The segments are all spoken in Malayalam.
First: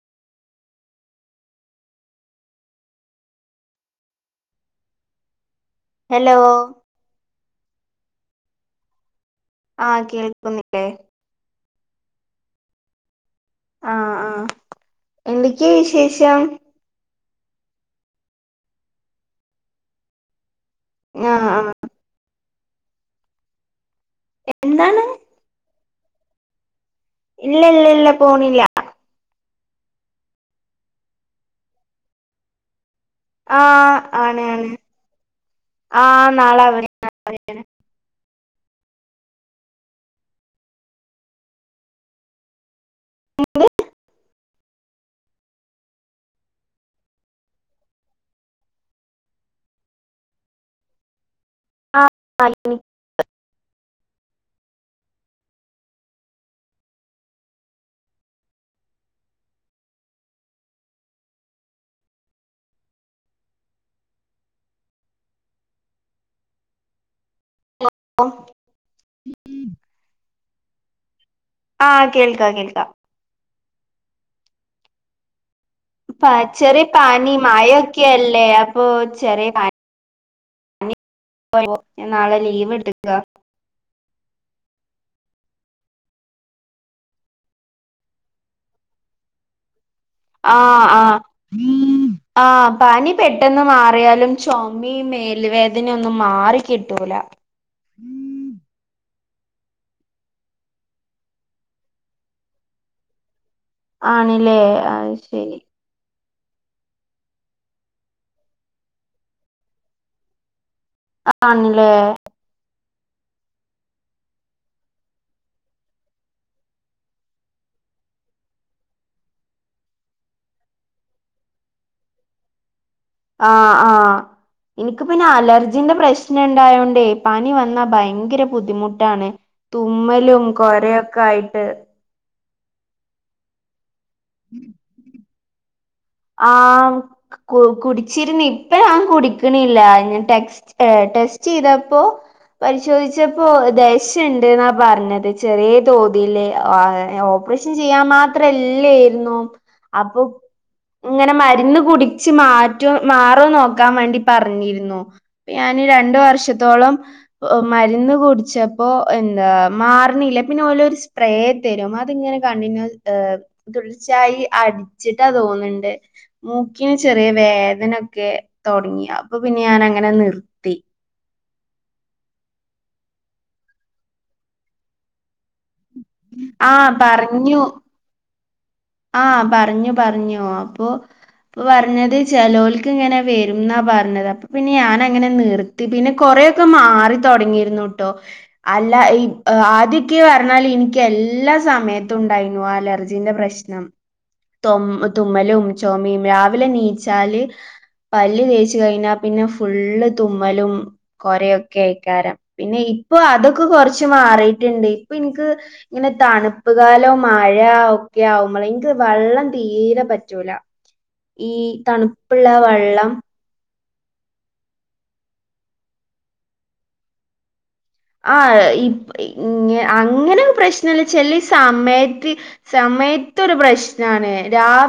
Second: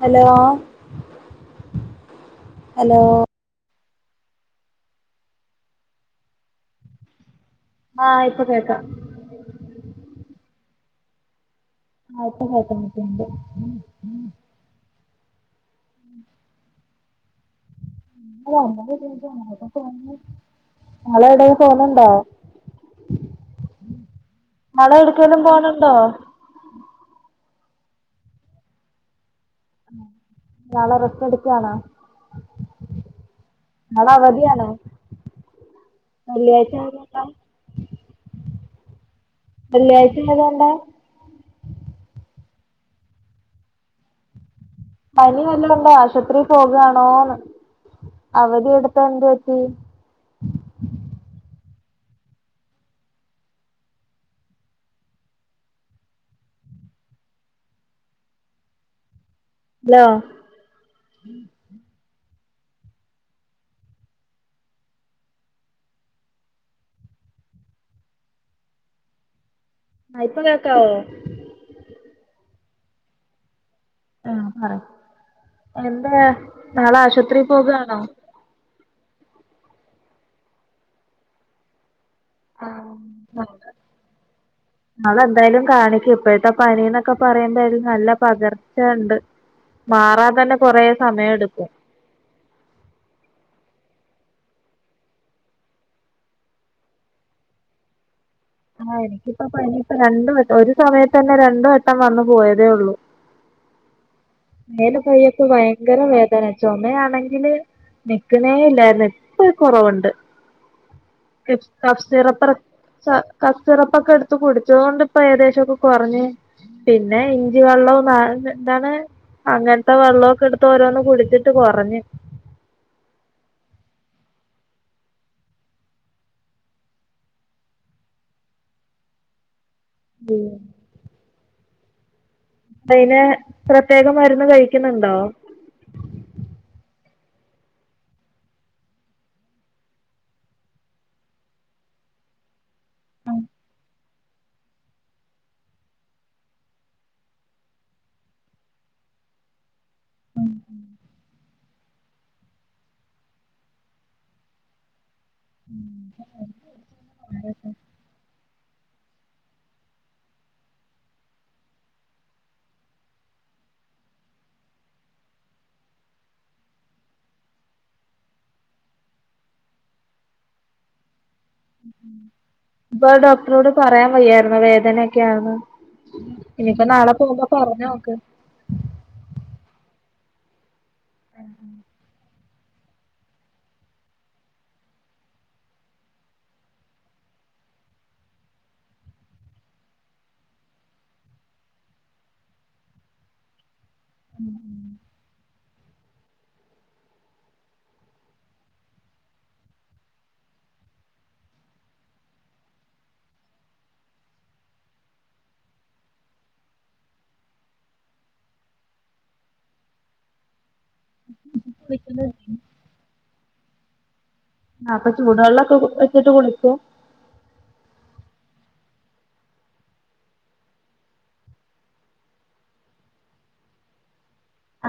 ഹലോ ഹലോ ഹലോ ആഹ് ഇപ്പൊ കേക്കാം ആഹ് കേൾക്കു ന്നി ല്ലേ ആഹ് പ്പ കേൾക്കമ്പറ്റ്ണ്ട് എന്തെക്കേ വിശേഷം [unintelligible] ഞളെ എവിടെ ആഹ് ആഹ് പോന്ന്ണ്ടോ ങ്ങള് എന്താണ് എവ്ട്ക്കേലും പോണ് ണ്ടോ ഇല്ല ഇല്ല ഇല്ല പോണിയ്യ നാളെ റെസ്റ്റെടുക്കുവാണോ ആഹ് നാളെ ആണ് അവധിയാണോ ആണ് ആഹ് നാളെ വെള്ളിയാഴ്ച [unintelligible] അവധിയാണ് സാ അവധിയാണ് വെള്ളിയാഴ്ച്ചിം [unintelligible] ണ്ടാ [unintelligible] പനി വല്ലോണ്ടോ ആശുപത്രിയി പോകാണോന്ന് അവധിയെടുത്ത എന്ത് പറ്റി ആഹ് [unintelligible] തോ അഹ് [unintelligible] ഇപ്പ കേക്കാവോ ആഹ് കേൾക്കാം കേൾക്കാം ആഹ് ആഹ് പ ചെറിയ പനി ആശുപത്രി പോകാണോ മഴൊക്കെയല് ല്ലെ അപ്പൊ ചെറിയ പനി [unintelligible] ഞാൻ നാളെ ലീവ് ഇട്ക്കാ ആഹ് നാളെന്തായാലും കാണിക്ക് ഇപ്പഴത്തെ പനിന്നൊക്കെ പറയുമ്പെയ്ത് നല്ല പകർച്ചണ്ട് മാറാൻ തന്നെ കൊറേ ആഹ് സമയം എടുക്കും ആഹ് ആഹ് പനി പെട്ടെന്ന് മാറിയാലും ചൊമിം മേൽ വേദനയൊന്നും മാറിക്കിട്ടൂല ആഹ് എനിക്കിപ്പോ പനി യിപ്പോ രണ്ട് വട്ടം ഒരു സമയത്ത് തന്നെ രണ്ടും വട്ടം വന്നു പോയതേ ഉള്ളൂ ആണ്ല്ലേ ന്നായാലും പ്പോയോക്ക് വേം ഭയങ്കര വേദന ചൊമയാണെങ്കില് നിക്ക്ന്നേ ഇല്ലയ്ര്ന്ന് ഇപ്പ കൊറവ്ണ്ട് ക്ഫ് ആണില്ലേ കഫ് സിറപ്പ ച കഫ് സിറപ്പൊക്കെ എടുത്ത് കുടിച്ചതോണ്ട് ഇപ്പൊ ഏകദേശൊക്കെ കൊറഞ്ഞ് പിന്നെ ഇഞ്ചി വെള്ളവും നാ യ് ന്നെ ന്താണ് അങ്ങനത്തെ വെള്ളവൊക്കെ എടുത്ത് ഓരോന്ന് കുടിച്ചിട്ട് കൊറഞ്ഞ് ആഹ് ആഹ് ഇൻക്ക് പിന്നെ അലർജിന്റെ പ്രശ്നണ്ടായോണ്ടേയ് പനി വന്നാ ഭയങ്കര ബുദ്ധിമുട്ടാണ്- തുമ്മലും കൊരയൊക്കെ ആയിട്ട് അയ്ന് പ്രത്യേക മരുന്ന് കഴിക്കുന്നുണ്ടോ ആഹ് കു കുടിച്ചിരുന്ന് ഇപ്പൊ ഞാൻ കുടിക്കണില്ല ടെസ്റ്റ് ഏഹ് ടെസ്റ്റ് ചെയ്തപ്പോ പരിശോധിച്ചപ്പോ ദ ശ ണ്ട്ന്നാ പറഞ്ഞത് ചെറിയ തോതില് ഓപ്പറേഷൻ ചെയ്യാൻ മാത് ത്ര ഇല്ലേർന്നു അപ്പൊ- ഇങ്ങനെ മരുന്ന് കുടിച്ച് മാറ്റോ മാറോ നോക്കാൻ വേണ്ടി പറഞ്ഞിരുന്നു ഞാന് രണ്ട് വർഷത്തോളം മരുന്ന് കുടിച്ച പ്പൊ എന്താ മാറണില്ല പിന്നെ ഓലോരു സ്പ്രേ തരും അതിങ്ങനെ കണ്ടിന്യൂ ഏ - തുടർച്ചായി അടിച്ചിട്ടാ തോന്ന്ണ്ട് മൂക്കിന് ചെറിയ വേദനൊക്കെ തൊടങ്ങി അപ്പൊ പിന്നെ ഞാൻ അങ്ങനെ നിർ അആ പ്പ ഡോക്ടറോട് പറയാൻ വയ്യായിരുന്നോ വേദനൊക്കെയാന്ന് ഇനിപ്പോ ആഹ് നാളെ പോകുമ്പോ പറഞ്ഞു പറഞ്ഞോക്ക് ആഹ് പറഞ്ഞു പറഞ്ഞു അപ്പൊ അപ്പ പറഞ്ഞത് ചെലോൽക്ക് ഇങ്ങനെ വരുംന്നാ പറഞ്ഞത് അപ്പ പിന്നെ ഞാനങ്ങനെ നിർത്തി പിന്നെ കൊറേ ക്ക മാറിത്തൊടങ്ങിയിരുന്നുട്ടോ അല്ല ഈ ആദ്യക്കി പറഞ്ഞാല് ഇനിക്ക് എല്ലാ സമയത്തും ഉണ്ടായിരുന്നു അലർജിന്റെ പ്രശ്നം തൊ തുമ്മലും ചോമേം രാവിലെ നീച്ചാല്- പല്ല് തേച്ച് കഴിഞ്ഞാ പിന്നെ ഫുള്ള് തുമ്മലും- കൊരയൊക്കെക്കാരം പിന്നെ ഇപ്പൊ അതൊക്കെ കൊറച്ച് മാറിട്ടുണ്ട് ഇപ്പൊ ഇൻക്ക്- ഇങ്ങനെ തണുപ്പ് കാലോ മഴ ഒക്കെയാവു മ്പളെ ഇനിക്ക് വള്ളം തീരെ പറ്റൂല ഈ തണുപ്പ്ള്ള വള്ളം ആപ്പൊ ചൂടുവള്ളോക്കെ വെച്ചിട്ട് കുളിക്കാ ആ അങ്ങനെ പ്രശ്നല്ല ചെലെ സമയത്ത് സമയത്തൊരു പ്രശ്നാണ്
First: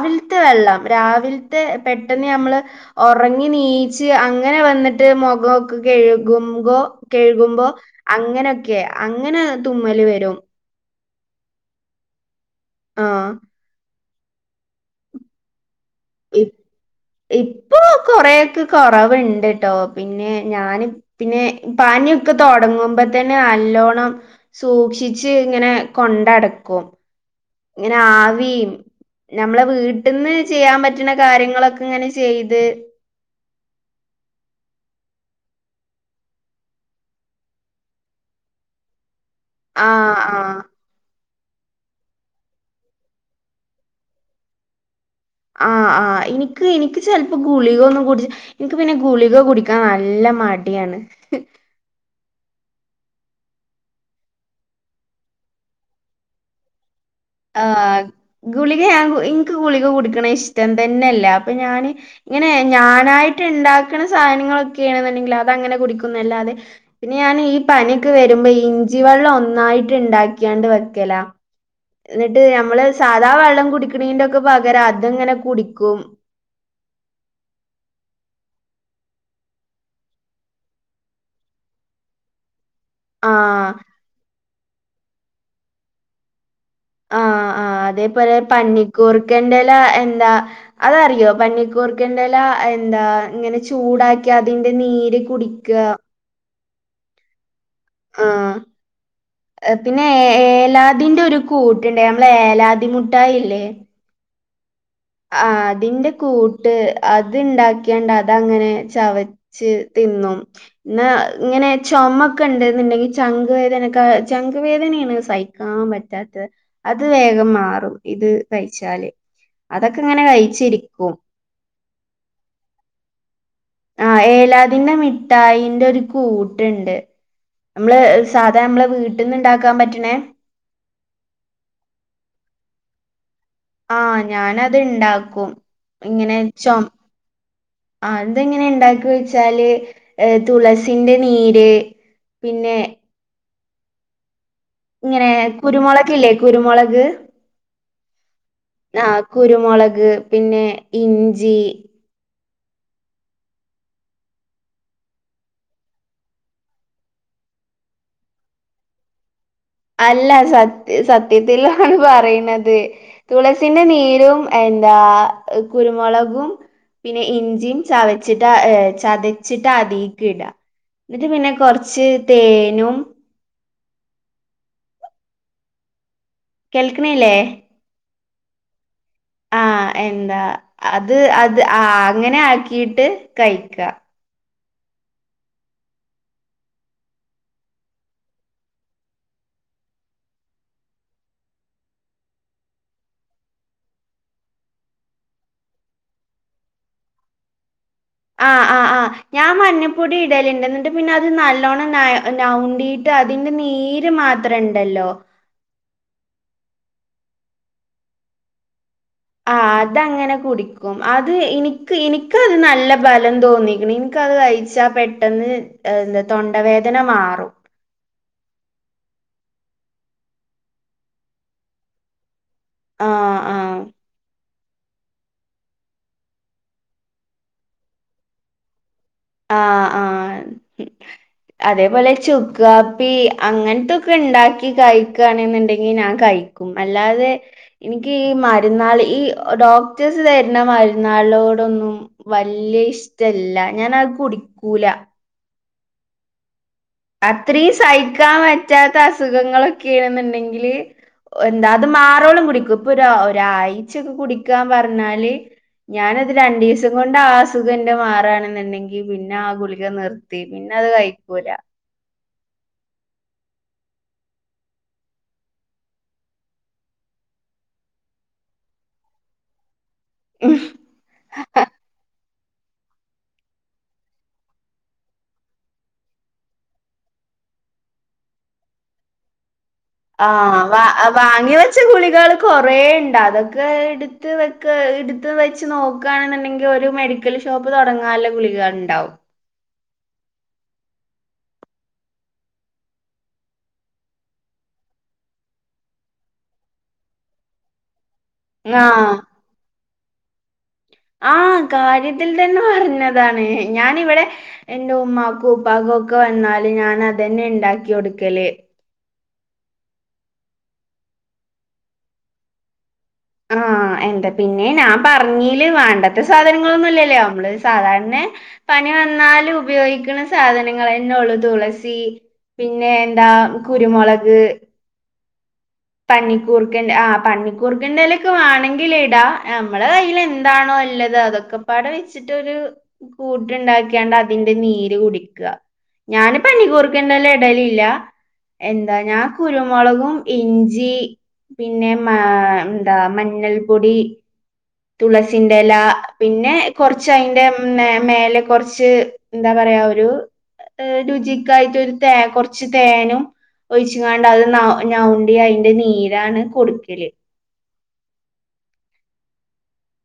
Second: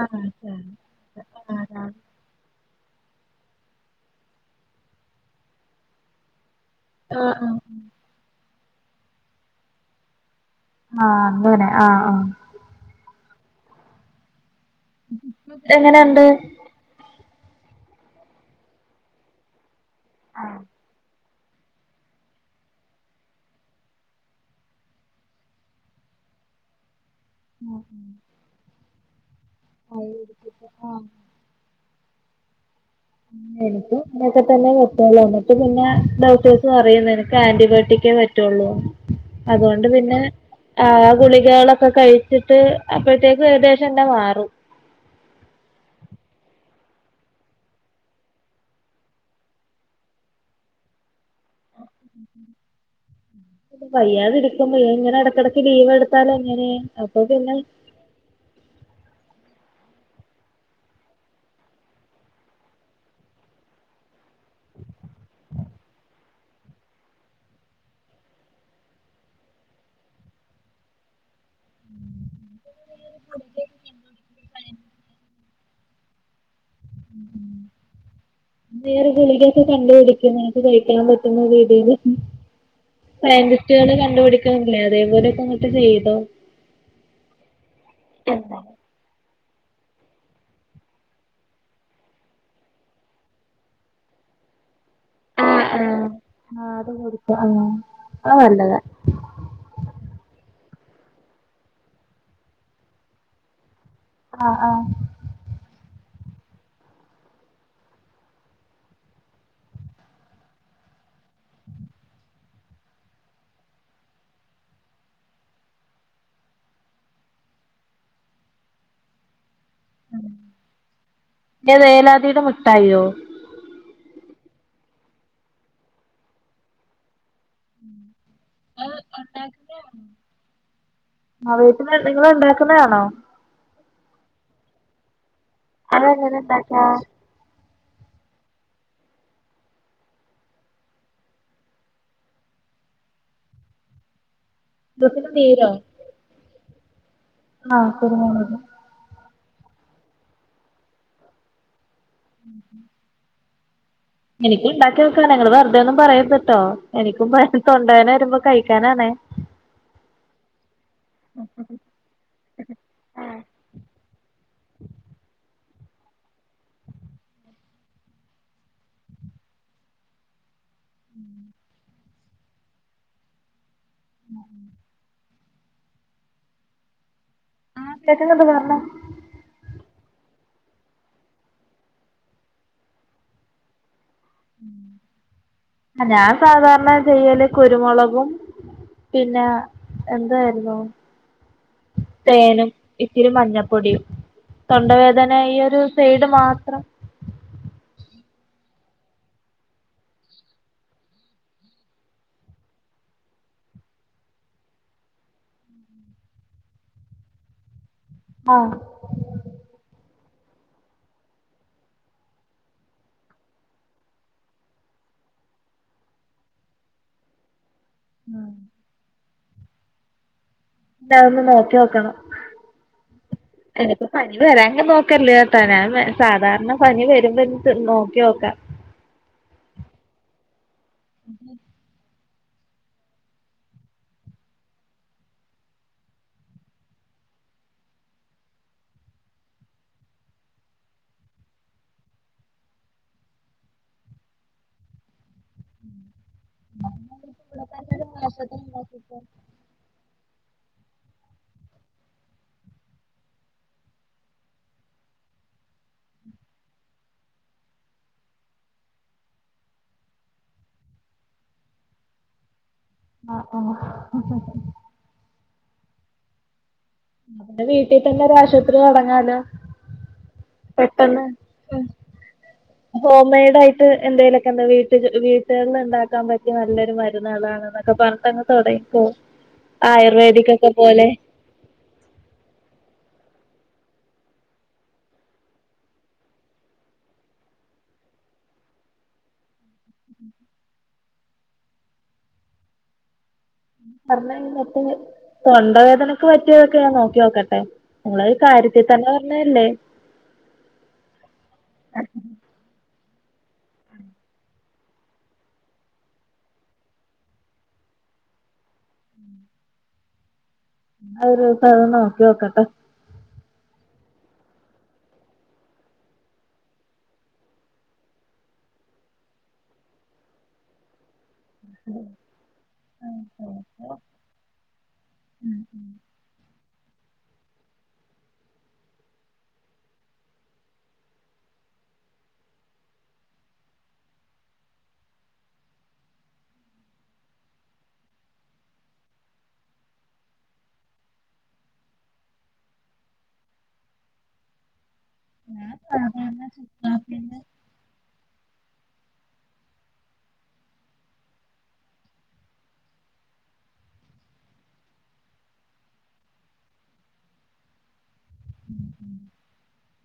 ആ വെള്ളം രാവിലത്തെ ആ പെട്ടെന്ന് നമ്മള് ഒറങ്ങി നീച്ച് അങ്ങനെ വന്നിട്ട് മൊഖോക്കെ കഴുകുമ്പോ കെഴുകുമ്പോ ആ അങ്ങനൊക്കെ അങ്ങനെ തുമ്മല് വരും ആഹ് അങ്ങനെ ആഹ് ആഹ് ആഹ് ഇപ്പം എങ്ങന ഇപ്പൊ കൊറേക്കെ കുറവ് ണ്ട് ട്ടോ പിന്നെ ഞാന് പിന്നെ പനിക്കെ തുടങ്ങുമ്പോത്തേന് നല്ലോണം സൂക്ഷിച്ച് ഇങ്ങനെ കൊണ്ടടക്കും ഇങ്ങനെ ആവി നമ്മളെ വീട്ടിൽന്ന് ചെയ്യാൻ പറ്റുന്ന കാര്യങ്ങളൊക്കെ ഇങ്ങനെ ചെയ്ത് എനിക്ക് അങ്ങനൊക്കെ തന്നെ പറ്റ്വൊള്ളൂ അന്നട്ട് പിന്നെ ഡോക്ട്ടേഴ്സ് പറയും നിനക്ക് ആന്റിബയോട്ടിക്കെ പ പറ്റുള്ളൂ അതുകൊണ്ട് ആ പിന്നെ ആ ആ ഗുളികകളൊക്കെ കഴി ച്ചിട്ട് അപ്പോഴത്തേക്ക് ഏകദേശം തന്നെ മാറും ആഹ് ആഹ് എനിക്ക് എനിക്ക് ചെലപ്പോ ഗുളികൊന്നും കുടിച്ച എനിക്ക് പിന്നെ ഗുളിക കുടിക്കാൻ നല്ല മടിയാണ് വയ്യാതിരിക്കുമ്പ ഇങ്ങനെ എടക്കിടയ്ക്ക് ലീവ് എടുത്താലെങ്ങനെ അപ്പൊ പിന്നെ ആഹ് ഗുളിക ഞാൻ എനിക്ക് ഗുളിക കുടിക്കണ ഇഷ്ടം തന്നെല്ല അപ്പൊ ഞാന് ഇങ്ങനെ ഞാനായിട്ട് ഇണ്ടാക്കണ സാധനങ്ങളൊക്കെയണെന്നുണ്ടെങ്കിൽ അത് അങ്ങനെ കുടിക്കുന്നല്ലാതെ പിന്നെ ഞാൻ ഈ പനിയൊക്കെ വരുമ്പോ ഇഞ്ചി വെള്ളം ഒന്നായിട്ട് ണ്ടാക്കിയാണ്ട് വെക്കല എന്നിട്ട് നമ്മള് സാധാ വെള്ളം കുടിക്കണന്റെ ക്കെ പകരം അതങ്ങനെ കുടിക്കും ഉം വേറെ ഗുളികൊക്കെ കണ്ട്പിടിക്കും നിനക്ക് കഴിക്കാൻ പറ്റുന്ന രീതിയില് ആഹ് സയന്റിസ്റ്റുകള് കണ്ടുപിടിക്കണില്ലേ അതേപോലെക്കെ അങ്ങോട്ട് ചെയ്തോ ആഹ് ആഹ് അതേപോലെ പന്നിക്കൂർക്കന്റെല എന്താ അതറിയോ പന്നിക്കൂർക്കൻ്റെല എന്താ ഇങ്ങനെ ചൂടാക്കി അതിന്റെ നീര് ആ ആ കുടിക്കാ അത്കുടിക്കാഞ്ഞാ അത് ആഹ് നല്ലതാ പിന്നെ ഏലാദിന്റെ ഒരു കൂട്ടുണ്ട് നമ്മളെ ഏലാദി മുട്ടായില്ലേ ആഹ് ആഹ് ആ അതിന്റെ കൂട്ട് അത് ഇണ്ടാക്കിയാണ്ട് അതങ്ങനെ ചവ ച്ച് തിന്നും ന്നാ ഇങ്ങനെ ചുമൊക്കെണ്ട് ന്ന്ണ്ടെങ്കിൽ ചങ്കുവേദനക്കെ ചങ്കുവേദനയാണ് സഹി ആ മെറ്റാറ്റെ അത് വേഗം മാറും ഇത് കഴിച്ചാല് അതൊക്കെ ഇങ്ങനെ കഴിച്ചിരിക്കും ഏത് ഏലാദിടെ മിട്ടായിയോ? ആ ഏലാദിന്റെ മിഠായിന്റെ ഒരു കൂട്ട്ണ്ട് നമ്മള് സാധാ നമ്മളെ അത് വീട്ടിൽന്ന് ണ്ടാക്കാൻ പറ്റണേ ആ വീട്ട്ന്ന് നിങ്ങൾ ഇണ്ടാക്കുന്നയാണോ? ആ ഞാനത് ഇണ്ടാക്കും അത് എങ്ങനെ ണ്ടാക്കാ? ആ അതെങ്ങനെ ണ്ടാക്ക ചോയ്ചാല് ഏ തുളസിന്റെ നീര് പിന്നെ ഇങ്ങനെ നീരോ കുരുമുളക് ഇല്ലെ കുരുമുളക് ആ കുരുമുളക് ആ കുരുമുളക് പിന്നെ ഇഞ്ചി [inaudible] എനിക്കും ഉണ്ടാക്കിനോക്കാനാ ങ്ങള് വെറുതെ ഒന്നും പറയര്ത്ട്ടോ എനിക്കും തൊണ്ട വേദന വരുമ്പോ കഴിക്കാനാണേ [inaudible] അല്ല സത് സത്യത്തിലാണ് പറയണത് തുളസിന്റെ നീരും എന്താ കുരുമുളകും പിന്നെ ഇഞ്ചിയും ചവച്ചിട്ട് ചതച്ചിട്ട് അതീക്ക് ഇട ന്ന്ട്ട് പിന്നെ കൊറച്ച് തേനും [inaudible] കേൾക്ക്‌ണില്ലേ? കേക്ക്ന്ന്ണ്ട് പറഞ്ഞോ ആ എന്താ അത് അത് ആ അങ്ങനെ ആ‌ക്കിട്ട് കഴിക്കാ ഞാൻ സാധാരണ ചെയ്യല് കുരുമുളകും പിന്ന എന്താരുന്നു തേനും ഇത്തിരി മഞ്ഞപ്പൊടിയും തൊണ്ടവേദന ഈ ഒരു സൈഡ് മാത്രം ആഹ് ആഹ് ആഹ് ഞാൻ മഞ്ഞപ്പൊടി ഇടലിണ്ട് എന്നിട്ട് പിന്നെ അത് നല്ലോണം ന നൗണ്ടി ട്ട് അതിന്റെ നീര് മാത്രണ്ടല്ലോ [inaudible] ആഹ് ആ അതങ്ങനെ കുടിക്കും അത് ഇൻക് ഇൻക്കത് നല്ല ബലം തോന്നീക്ക്‌ണ് ഇൻക്കത് കഴിച്ച് ച്ചാ പെട്ടെന്ന് എന്താ തൊണ്ടവേദന മാറും ആഹ് ന്നാ അതൊന്ന് നോക്കി നോക്കണം ആഹ് ആഹ്. എനിക് പനി വരാങ്കി നോക്കല്ല് തനാൻ സാധാരണ പനി വരുമ്പെത് നോക്കി നോക്കാം ആഹ് ആഹ് അതേപോലെ ചുക്കാ പ്പി അങ്ങനത്തൊക്കെണ്ടാക്കി കഴിക്കാണെന്ന്ണ്ടെങ്കി ഞാൻ കഴിക്കും അല്ലാതെ ഇൻ‌ക്കി ഈ മരുന്നാളേ ഈ ഡോക്ടേഴ്സ് തരുന്ന മരുന്നാളോടൊന്നും വല്ല്യ ഇഷ്ടല്ല ഞാനത് കുടിക്കൂല അത്രിം സഹിക്കാൻ പറ്റാത്ത അസുഖങ്ങളൊക്കെയാന്നുണ്ടെങ്കില് എന്താ അത് മാറോളം കുടിക്കും ഇപ്പൊരൊ ഒരാഴ്ചൊക്കെ കുടിക്കാൻ പറഞ്ഞാല് ഞാനത് രണ്ടിസം കൊണ്ട് ആ അസുഖഎൻ്റ മാറാണെന്നുണ്ടെങ്കി പിന്നെ ആ ഗുളിക നിർത്തി പിന്നത് കഴിക്കൂല ആഹ് ആഹ് വീട്ടിൽ തന്നെ ഒരു ആശുപത്രി തുടങ്ങാലോ ഉം പെട്ടെന്ന് ഹോംമെയ്ഡായിട്ട് എന്തെലുമൊക്കെ എന്താ വീട്ടില് വീട്ടുകളില് ഉണ്ടാക്കാൻ പറ്റി നല്ലൊരു മരുന്നാളാണ് ന്നക്ക പറന്നിട്ടങ്ങ് തുടങ്ങിക്കേ ആയുർവേദിക്ക് ഒക്കെ പോലെ ച്ച് ഗുളികള് കൊറേയിണ്ട് അതൊക്കെ എടുത്ത് വെക്കാ എടുത്ത് വെച്ച് നോക്ക്‌ ക്കാണെന്നങ്കി ഒരു മെഡിക്കൽ ഷോപ്പ് തൊടങ്ങാൻ ള ഗുളികണ്ടാവും പറന്നഴിന്നിട്ട് തൊണ്ടവേദനക്ക് പറ്റിയതൊക്കെ ഞാൻ നോക്കി നോക്കട്ടെ നമ്മളത് കാര്യത്തി തന്നെ ആഹ് പറഞ്ഞതല്ലേ ആ കാര്യത്തിൽ തന്നെ പറഞ്ഞതാണ് ഞാനിവിടെ എന്റെ ഉമ്മാക്കും ഉപ്പാക്കും ഒക്കെ വന്നാല് ഞാൻ അതന്നെ ഉണ്ടാക്കി കൊടുക്കല് അത് [unintelligible] നോക്കി നോക്കട്ടെ ആഹ് എന്താ പിന്നെ ഞാൻ പറഞ്ഞീല് വേണ്ടത്ത സാധനങ്ങളൊന്നും ഇല്ലല്ലേ നമ്മള് സാധാര്ണേ പനി വന്നാല് ഉപയോഗിക്കുന്ന സാധനങ്ങള് തന്നെ ഉള്ളു തുളസി സി പിന്നെ എന്താ കുരുമുളക് ഉം പന്നിക്കൂർക്കൻ്റെ ആ പന്നിക്കൂർക്ക ൻ്റെ എലേക്കെ വേണങ്കിയിടാ ഞമ്മള കയ്യിൽ എന്താണോ ഉള്ളത് അതൊക്കെ ക്കപ്പാട വെച്ചിട്ടൊരു കൂട്ടുണ്ടാക്കിയാണ്ട് അതിന്റെ നീര് കുടിക്കാ ഞാന് പനികൂർക്കേൻ്റെയില എടലില്ല എന്താ ഞാൻ കുരുമുളകും ഇഞ്ച് ജി പിന്നെ മാ എന്താ മഞ്ഞൾപൊടി ഞാൻ തുളസിന്റെലാ സാധാരണ പിന്നെ കുറച്ച് ചുക്കാപ്പിന്നെ അയിന്റെ മ്ന്നേ മേലെ കുറച്ച് എന്താ പറയാ ഒരു രുചിക്കായിട്ടൊരു തേ കുറച്ച് തേനും ഒഴിച്ചാണ്ട് അത് ഞൗണ്ടി അതിന്റെ നീരാണ് കൊടുക്കല്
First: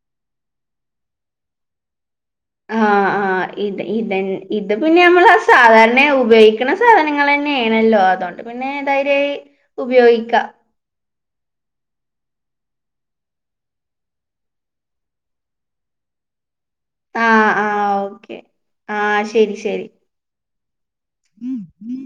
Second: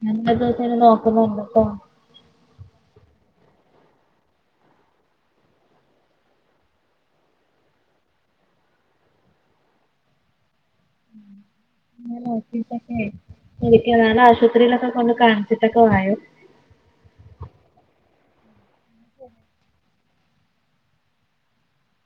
നല്ല ദിവസെ നോക്കുന്നുണ്ടട്ടോ ആഹ! ആഹ! ഇത് ഇത ഇത് പിന്നെ നമ്മൾ സാധാരണയ ഉപയോഗിക്കണ സാധനങ്ങൾ തന്നെയ ആണല്ലോ അതുകൊണ്ട് പിന്നെ ധൈര്യായി ഉപയോഗിക്കാം ഉം ഇന്നലെയൊക്കെ ശരിക്കാണ് ആശുപത്രിയിലൊക്കെ കൊണ്ട് കാണിച്ചിട്ടൊക്കെ വായോ ആഹ! ആ.. ഓക്കെ ആഹ! ശരി ശരി ഉം ഉം